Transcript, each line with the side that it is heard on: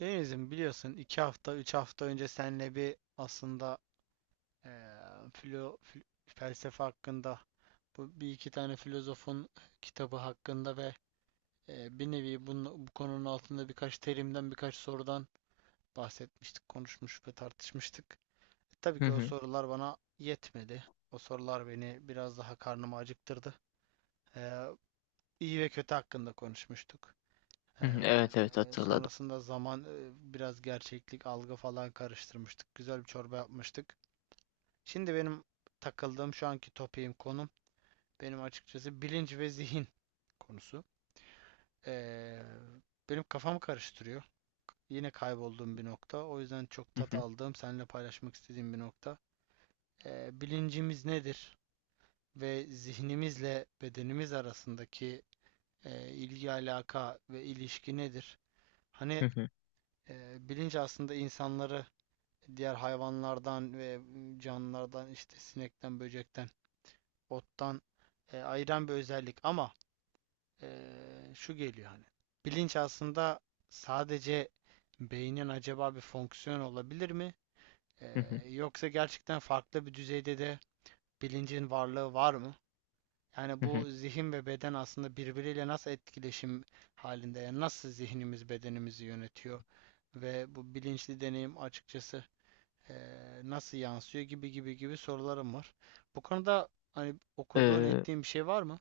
right: Deniz'im biliyorsun iki hafta, üç hafta önce seninle bir aslında eee felsefe hakkında bu bir iki tane filozofun kitabı hakkında ve bir nevi bu konunun altında birkaç terimden birkaç sorudan bahsetmiştik, konuşmuş ve tartışmıştık. Tabii
left: Hı
right: ki o
left: hı.
right: sorular bana yetmedi. O sorular beni biraz daha karnımı acıktırdı. Eee iyi ve kötü hakkında konuşmuştuk.
left: Hı hı. Evet evet hatırladım.
right: Sonrasında zaman biraz gerçeklik algı falan karıştırmıştık. Güzel bir çorba yapmıştık. Şimdi benim takıldığım şu anki topiğim konum benim açıkçası bilinç ve zihin konusu. Ee, Benim kafamı karıştırıyor. Yine kaybolduğum bir nokta. O yüzden çok
left: Hı
right: tat
left: hı.
right: aldığım, seninle paylaşmak istediğim bir nokta. Bilincimiz nedir? Ve zihnimizle bedenimiz arasındaki ilgi alaka ve ilişki nedir?
left: Hı
right: Hani
left: hı.
right: bilinç aslında insanları diğer hayvanlardan ve canlılardan işte sinekten, böcekten, ottan ayıran bir özellik ama e, şu geliyor hani bilinç aslında sadece beynin acaba bir fonksiyon olabilir mi? E,
left: Hı hı.
right: Yoksa gerçekten farklı bir düzeyde de bilincin varlığı var mı? Yani
left: Hı hı.
right: bu zihin ve beden aslında birbiriyle nasıl etkileşim halinde? Yani nasıl zihnimiz bedenimizi yönetiyor? Ve bu bilinçli deneyim açıkçası nasıl yansıyor gibi gibi gibi sorularım var. Bu konuda hani okuduğun
left: Ee,
right: ettiğin bir şey var mı?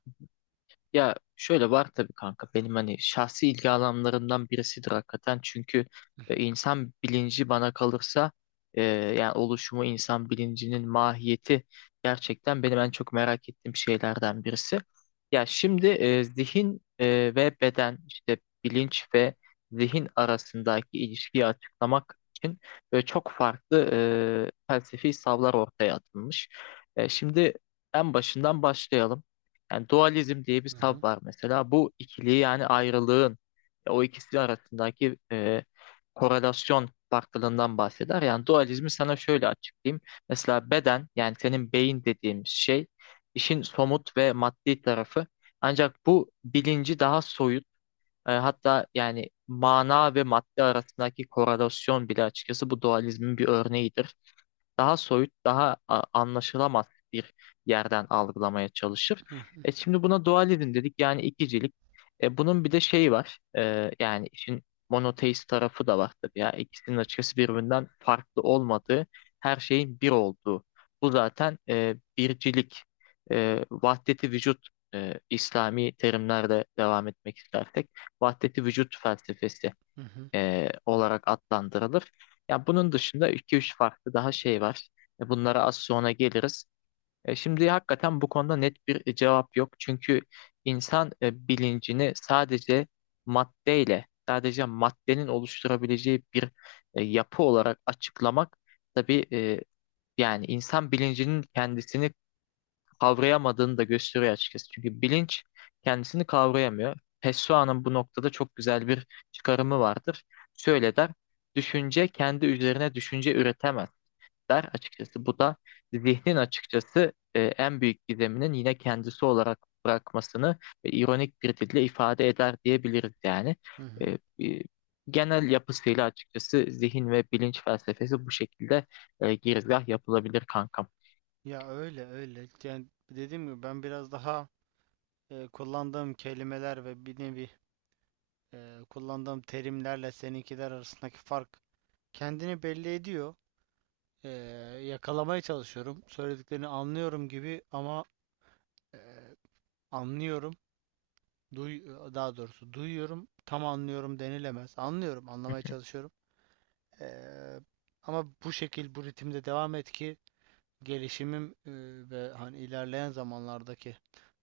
left: Ya şöyle var tabii kanka benim hani şahsi ilgi alanlarımdan birisidir hakikaten çünkü
right: Hı hı,
left: insan bilinci bana kalırsa, yani oluşumu insan bilincinin mahiyeti gerçekten benim en çok merak ettiğim şeylerden birisi. Ya şimdi zihin ve beden işte bilinç ve zihin arasındaki ilişkiyi açıklamak için böyle çok farklı felsefi savlar ortaya atılmış. Şimdi en başından başlayalım. Yani dualizm diye bir
right: hı hı,
left: tab var mesela. Bu ikiliği yani ayrılığın, o ikisi arasındaki korelasyon farklılığından bahseder. Yani dualizmi sana şöyle açıklayayım. Mesela beden yani senin beyin dediğimiz şey işin somut ve maddi tarafı. Ancak bu bilinci daha soyut, hatta yani mana ve madde arasındaki korelasyon bile açıkçası bu dualizmin bir örneğidir, daha soyut, daha anlaşılamaz bir yerden algılamaya çalışır.
right: hı hı,
left: Şimdi buna dualizm dedik yani ikicilik. Bunun bir de şeyi var. Yani işin monoteist tarafı da var tabii ya. İkisinin açıkçası birbirinden farklı olmadığı, her şeyin bir olduğu. Bu zaten, bircilik, vahdeti vücut, İslami terimlerle devam etmek istersek vahdeti vücut felsefesi
right: hı hı,
left: olarak adlandırılır. Ya bunun dışında iki üç farklı daha şey var. Bunlara az sonra geliriz. Şimdi hakikaten bu konuda net bir cevap yok. Çünkü insan bilincini sadece maddeyle, sadece maddenin oluşturabileceği bir yapı olarak açıklamak tabii, yani insan bilincinin kendisini kavrayamadığını da gösteriyor açıkçası. Çünkü bilinç kendisini kavrayamıyor. Pessoa'nın bu noktada çok güzel bir çıkarımı vardır. Şöyle der, düşünce kendi üzerine düşünce üretemez der açıkçası. Bu da zihnin açıkçası en büyük gizeminin yine kendisi olarak bırakmasını ironik bir dille ifade eder diyebiliriz yani.
right: hı
left: E,
right: hı.
left: e, Genel yapısıyla açıkçası zihin ve bilinç felsefesi bu şekilde girizgah yapılabilir kankam.
right: Ya öyle öyle. Yani dediğim gibi ben biraz daha kullandığım kelimeler ve bir nevi kullandığım terimlerle seninkiler arasındaki fark kendini belli ediyor. Eee, Yakalamaya çalışıyorum. Söylediklerini anlıyorum gibi ama eee, anlıyorum. Duy, Daha doğrusu duyuyorum. Tam anlıyorum denilemez. Anlıyorum,
left: Hı
right: anlamaya
left: hı,
right: çalışıyorum. Eee, Ama bu şekil, bu ritimde devam et ki gelişimim ve hani ilerleyen zamanlardaki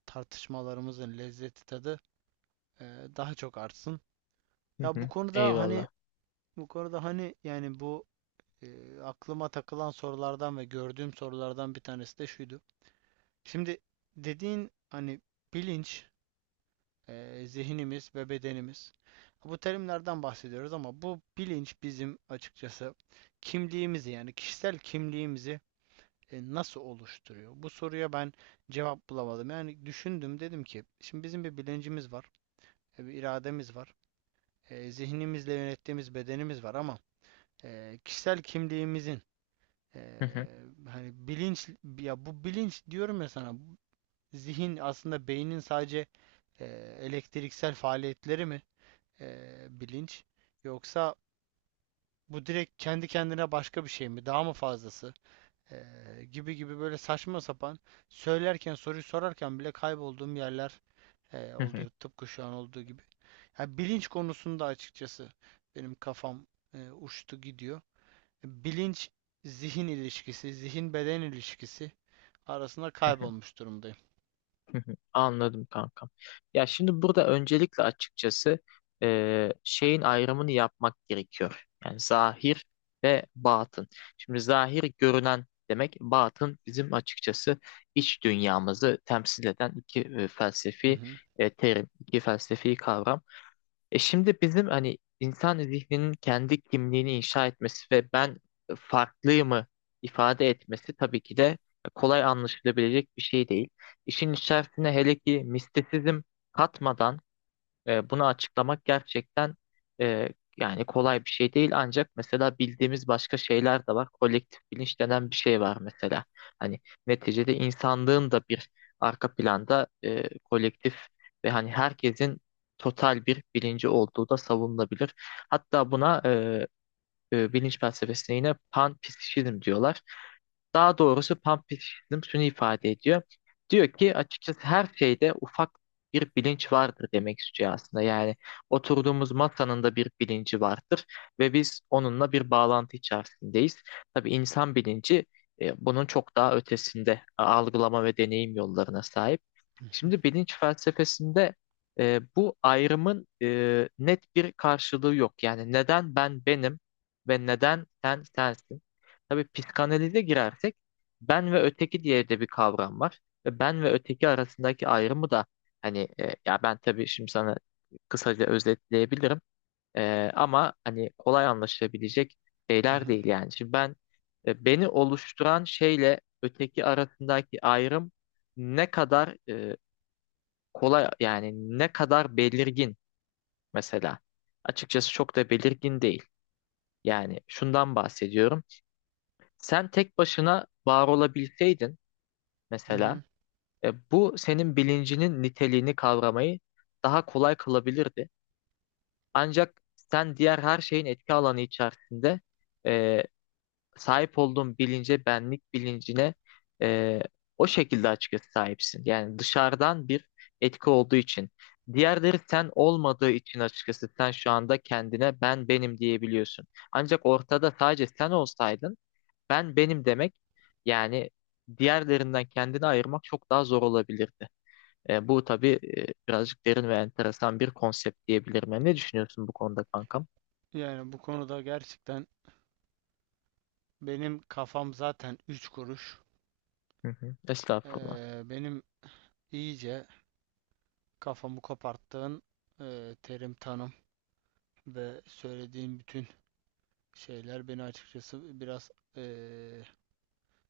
right: tartışmalarımızın lezzeti tadı eee, daha çok artsın.
left: hı
right: Ya
left: hı. Eyvallah.
right: bu konuda hani yani bu aklıma takılan sorulardan ve gördüğüm sorulardan bir tanesi de şuydu. Şimdi dediğin hani bilinç, zihnimiz ve bedenimiz. Bu terimlerden bahsediyoruz ama bu bilinç bizim açıkçası kimliğimizi yani kişisel kimliğimizi nasıl oluşturuyor? Bu soruya ben cevap bulamadım. Yani düşündüm dedim ki şimdi bizim bir bilincimiz var, bir irademiz var, zihnimizle yönettiğimiz bedenimiz var ama kişisel kimliğimizin e,
left: Hı hı,
right: hani bilinç ya bu bilinç diyorum ya sana zihin aslında beynin sadece e, elektriksel faaliyetleri mi bilinç yoksa bu direkt kendi kendine başka bir şey mi? Daha mı fazlası? Gibi gibi böyle saçma sapan söylerken soruyu sorarken bile kaybolduğum yerler
left: hı hı,
right: oluyor tıpkı şu an olduğu gibi. Ya bilinç konusunda açıkçası benim kafam uçtu gidiyor. Bilinç zihin ilişkisi, zihin beden ilişkisi arasında
left: hı hı,
right: kaybolmuş durumdayım.
left: hı hı. Anladım kankam. Ya şimdi burada öncelikle açıkçası şeyin ayrımını yapmak gerekiyor. Yani zahir ve batın. Şimdi zahir görünen demek, batın bizim açıkçası iç dünyamızı temsil eden iki
right: Hı
left: felsefi
right: hı,
left: terim, iki felsefi kavram. Şimdi bizim hani insan zihninin kendi kimliğini inşa etmesi ve ben farklıyımı ifade etmesi tabii ki de kolay anlaşılabilecek bir şey değil. İşin içerisine hele ki mistisizm katmadan, bunu açıklamak gerçekten, e, yani kolay bir şey değil ancak mesela bildiğimiz başka şeyler de var. Kolektif bilinç denen bir şey var mesela. Hani neticede insanlığın da bir arka planda, kolektif ve hani herkesin total bir bilinci olduğu da savunulabilir. Hatta buna, bilinç felsefesine yine panpsişizm diyorlar. Daha doğrusu panpsişizm şunu ifade ediyor. Diyor ki açıkçası her şeyde ufak bir bilinç vardır demek istiyor aslında. Yani oturduğumuz masanın da bir bilinci vardır ve biz onunla bir bağlantı içerisindeyiz. Tabii insan bilinci bunun çok daha ötesinde algılama ve deneyim yollarına sahip.
right: hı hı,
left: Şimdi bilinç felsefesinde bu ayrımın net bir karşılığı yok. Yani neden ben benim ve neden sen sensin? Tabii psikanalize girersek ben ve öteki diye de bir kavram var. Ve ben ve öteki arasındaki ayrımı da hani, ya ben tabii şimdi sana kısaca özetleyebilirim. Ama hani kolay anlaşılabilecek
right: hı
left: şeyler
right: hı,
left: değil yani. Şimdi ben, beni oluşturan şeyle öteki arasındaki ayrım ne kadar kolay, yani ne kadar belirgin mesela. Açıkçası çok da belirgin değil. Yani şundan bahsediyorum. Sen tek başına var olabilseydin
right: hı
left: mesela,
right: hı.
left: bu senin bilincinin niteliğini kavramayı daha kolay kılabilirdi. Ancak sen diğer her şeyin etki alanı içerisinde e, sahip olduğun bilince, benlik bilincine, e, o şekilde açıkçası sahipsin. Yani dışarıdan bir etki olduğu için. Diğerleri sen olmadığı için açıkçası sen şu anda kendine ben benim diyebiliyorsun. Ancak ortada sadece sen olsaydın ben benim demek, yani diğerlerinden kendini ayırmak çok daha zor olabilirdi. Bu tabii, birazcık derin ve enteresan bir konsept diyebilirim. Yani ne düşünüyorsun bu konuda kankam?
right: Yani bu konuda gerçekten benim kafam zaten üç kuruş.
left: Hı hı. Estağfurullah.
right: Benim iyice kafamı koparttığın terim tanım. Ve söylediğim bütün şeyler beni açıkçası biraz eee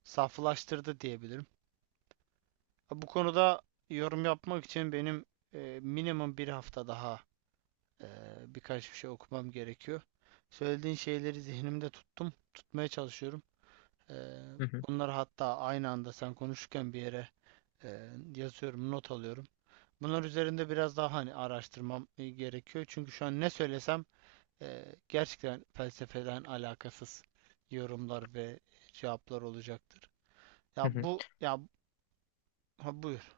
right: saflaştırdı diyebilirim. Bu konuda yorum yapmak için benim minimum bir hafta daha eee, birkaç bir şey okumam gerekiyor. Söylediğin şeyleri zihnimde tuttum, tutmaya çalışıyorum. Eee,
left: Hı hı.
right: Bunları hatta aynı anda sen konuşurken bir yere eee, yazıyorum, not alıyorum. Bunlar üzerinde biraz daha hani araştırmam gerekiyor. Çünkü şu an ne söylesem gerçekten felsefeden alakasız yorumlar ve cevaplar olacaktır. Ya
left: Hı hı.
right: bu ya ha buyur.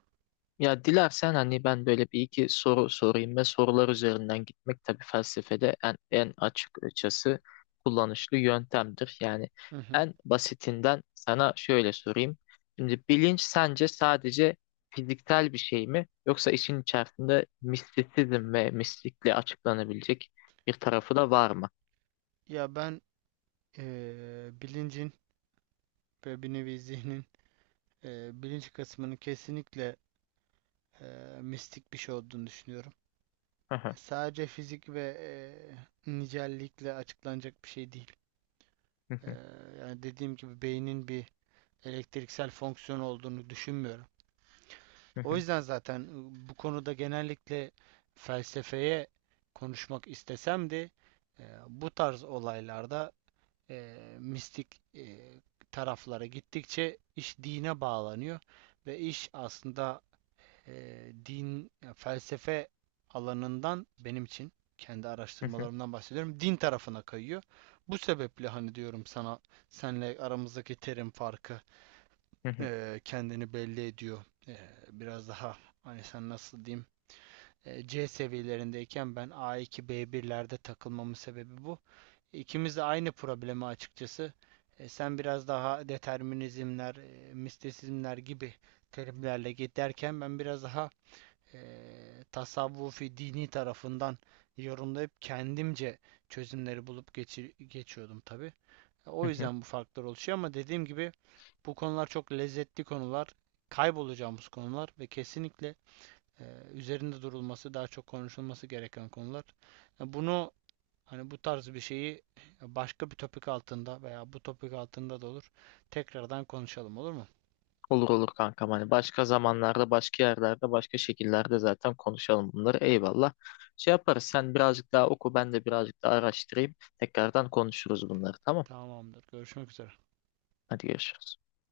left: Ya dilersen hani ben böyle bir iki soru sorayım ve sorular üzerinden gitmek tabii felsefede en açıkçası kullanışlı yöntemdir. Yani
right: Hı hı.
left: en basitinden sana şöyle sorayım. Şimdi bilinç sence sadece fiziksel bir şey mi yoksa işin içerisinde mistisizm ve mistikle açıklanabilecek bir tarafı da var mı?
right: Ya ben bilincin ve bir nevi zihnin bilinç kısmının kesinlikle mistik bir şey olduğunu düşünüyorum. Sadece fizik ve nicellikle açıklanacak bir şey değil. Eee, Yani dediğim gibi beynin bir elektriksel fonksiyon olduğunu düşünmüyorum. O yüzden zaten bu konuda genellikle felsefeye konuşmak istesem de bu tarz olaylarda mistik taraflara gittikçe iş dine bağlanıyor ve iş aslında din felsefe alanından benim için kendi araştırmalarımdan bahsediyorum din tarafına kayıyor. Bu sebeple hani diyorum sana senle aramızdaki terim farkı kendini belli ediyor. Biraz daha hani sen nasıl diyeyim C seviyelerindeyken ben a iki b birlerde takılmamın sebebi bu. İkimiz de aynı problemi açıkçası. Sen biraz daha determinizmler, mistisizmler gibi terimlerle giderken ben biraz daha e, tasavvufi dini tarafından yorumlayıp kendimce çözümleri bulup geçiyordum tabii. O yüzden bu farklar oluşuyor ama dediğim gibi bu konular çok lezzetli konular, kaybolacağımız konular ve kesinlikle e, üzerinde durulması, daha çok konuşulması gereken konular. Ya Bunu, bu tarz bir şeyi başka bir topik altında veya bu topik altında da olur tekrardan konuşalım olur mu?
left: Olur olur kankam, hani başka zamanlarda başka yerlerde başka şekillerde zaten konuşalım bunları, eyvallah. Şey yaparız, sen birazcık daha oku, ben de birazcık daha araştırayım, tekrardan konuşuruz bunları, tamam.
right: Tamamdır. Görüşmek üzere.
left: Hadi görüşürüz.